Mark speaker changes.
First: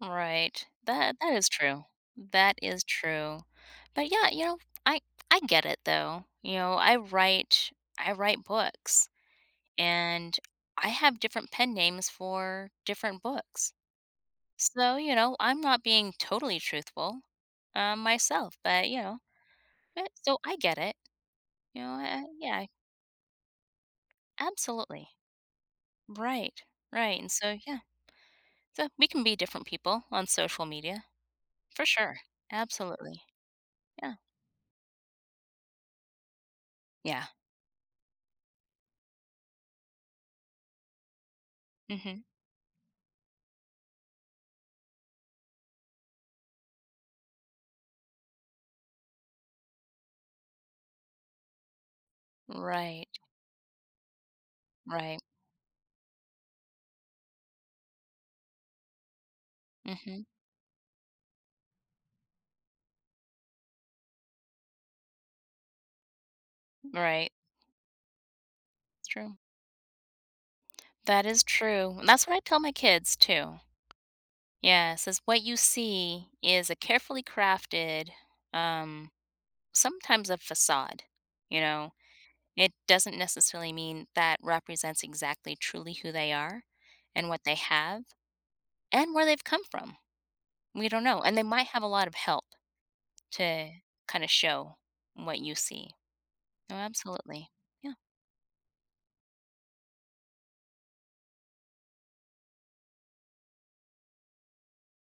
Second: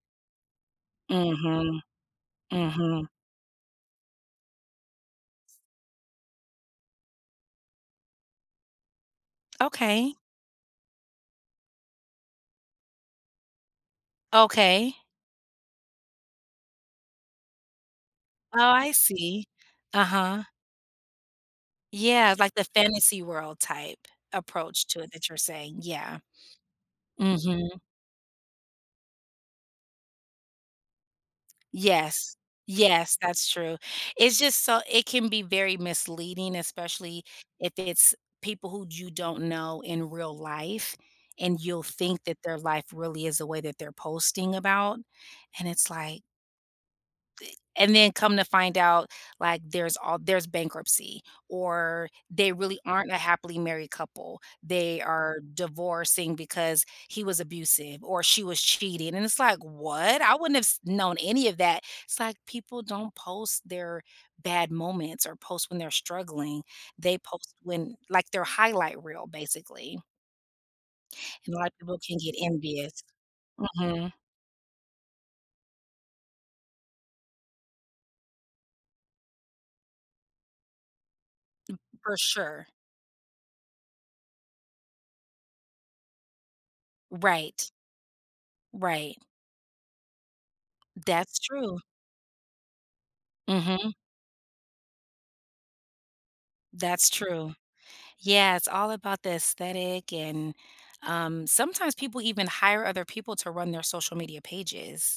Speaker 1: Right. That that is
Speaker 2: Mhm.
Speaker 1: true. That is
Speaker 2: Mhm.
Speaker 1: true, but, yeah, you know, I I get it, though, you know, I write I write books,
Speaker 2: Okay.
Speaker 1: and I have different pen names for different books. So,
Speaker 2: Okay.
Speaker 1: you know, I'm not being totally truthful, uh, myself,
Speaker 2: Oh,
Speaker 1: but
Speaker 2: I
Speaker 1: you know,
Speaker 2: see.
Speaker 1: eh, so
Speaker 2: Uh-huh.
Speaker 1: I get it, you know, eh,
Speaker 2: Yeah, like
Speaker 1: yeah,
Speaker 2: the
Speaker 1: I
Speaker 2: fantasy world type approach to
Speaker 1: Absolutely.
Speaker 2: what that you're saying, yeah.
Speaker 1: Right, right, and so, yeah.
Speaker 2: Mhm.
Speaker 1: So we can be different people on social media, for sure.
Speaker 2: Yes, yes,
Speaker 1: Absolutely.
Speaker 2: that's true,
Speaker 1: Yeah.
Speaker 2: it's just so it can be very misleading, especially
Speaker 1: Yeah.
Speaker 2: if it's people who you don't know in real life and you'll think
Speaker 1: Mhm.
Speaker 2: that their life really is the way that they're posting about, and it's like The and then come to find out, like there's all there's bankruptcy or they really
Speaker 1: Right.
Speaker 2: aren't a happily married couple. They
Speaker 1: Right.
Speaker 2: are divorcing because he was abusive or she was cheating, and it's like, "What?
Speaker 1: Mhm.
Speaker 2: I wouldn't have s known any of that," it's like people don't post their bad moments or post when they're struggling, they
Speaker 1: Right.
Speaker 2: post when like their highlight reel
Speaker 1: True.
Speaker 2: basically.
Speaker 1: That is
Speaker 2: And a lot of
Speaker 1: true.
Speaker 2: people can
Speaker 1: That's
Speaker 2: get
Speaker 1: what I tell my
Speaker 2: envious.
Speaker 1: kids, too.
Speaker 2: Mhm.
Speaker 1: Yeah, since what you see is a carefully crafted, um sometimes a facade, you know?
Speaker 2: For sure.
Speaker 1: It doesn't necessarily mean that represents exactly truly who they are and what they
Speaker 2: Right.
Speaker 1: have and
Speaker 2: Right.
Speaker 1: where they've come from. We don't know, and
Speaker 2: That's
Speaker 1: they might
Speaker 2: true.
Speaker 1: have a lot of help to
Speaker 2: Mhm.
Speaker 1: kinda show what you see. Oh,
Speaker 2: That's
Speaker 1: absolutely.
Speaker 2: true.
Speaker 1: Yeah.
Speaker 2: Yeah, it's all about the aesthetic and, um, sometimes people even hire other people to run their social media pages.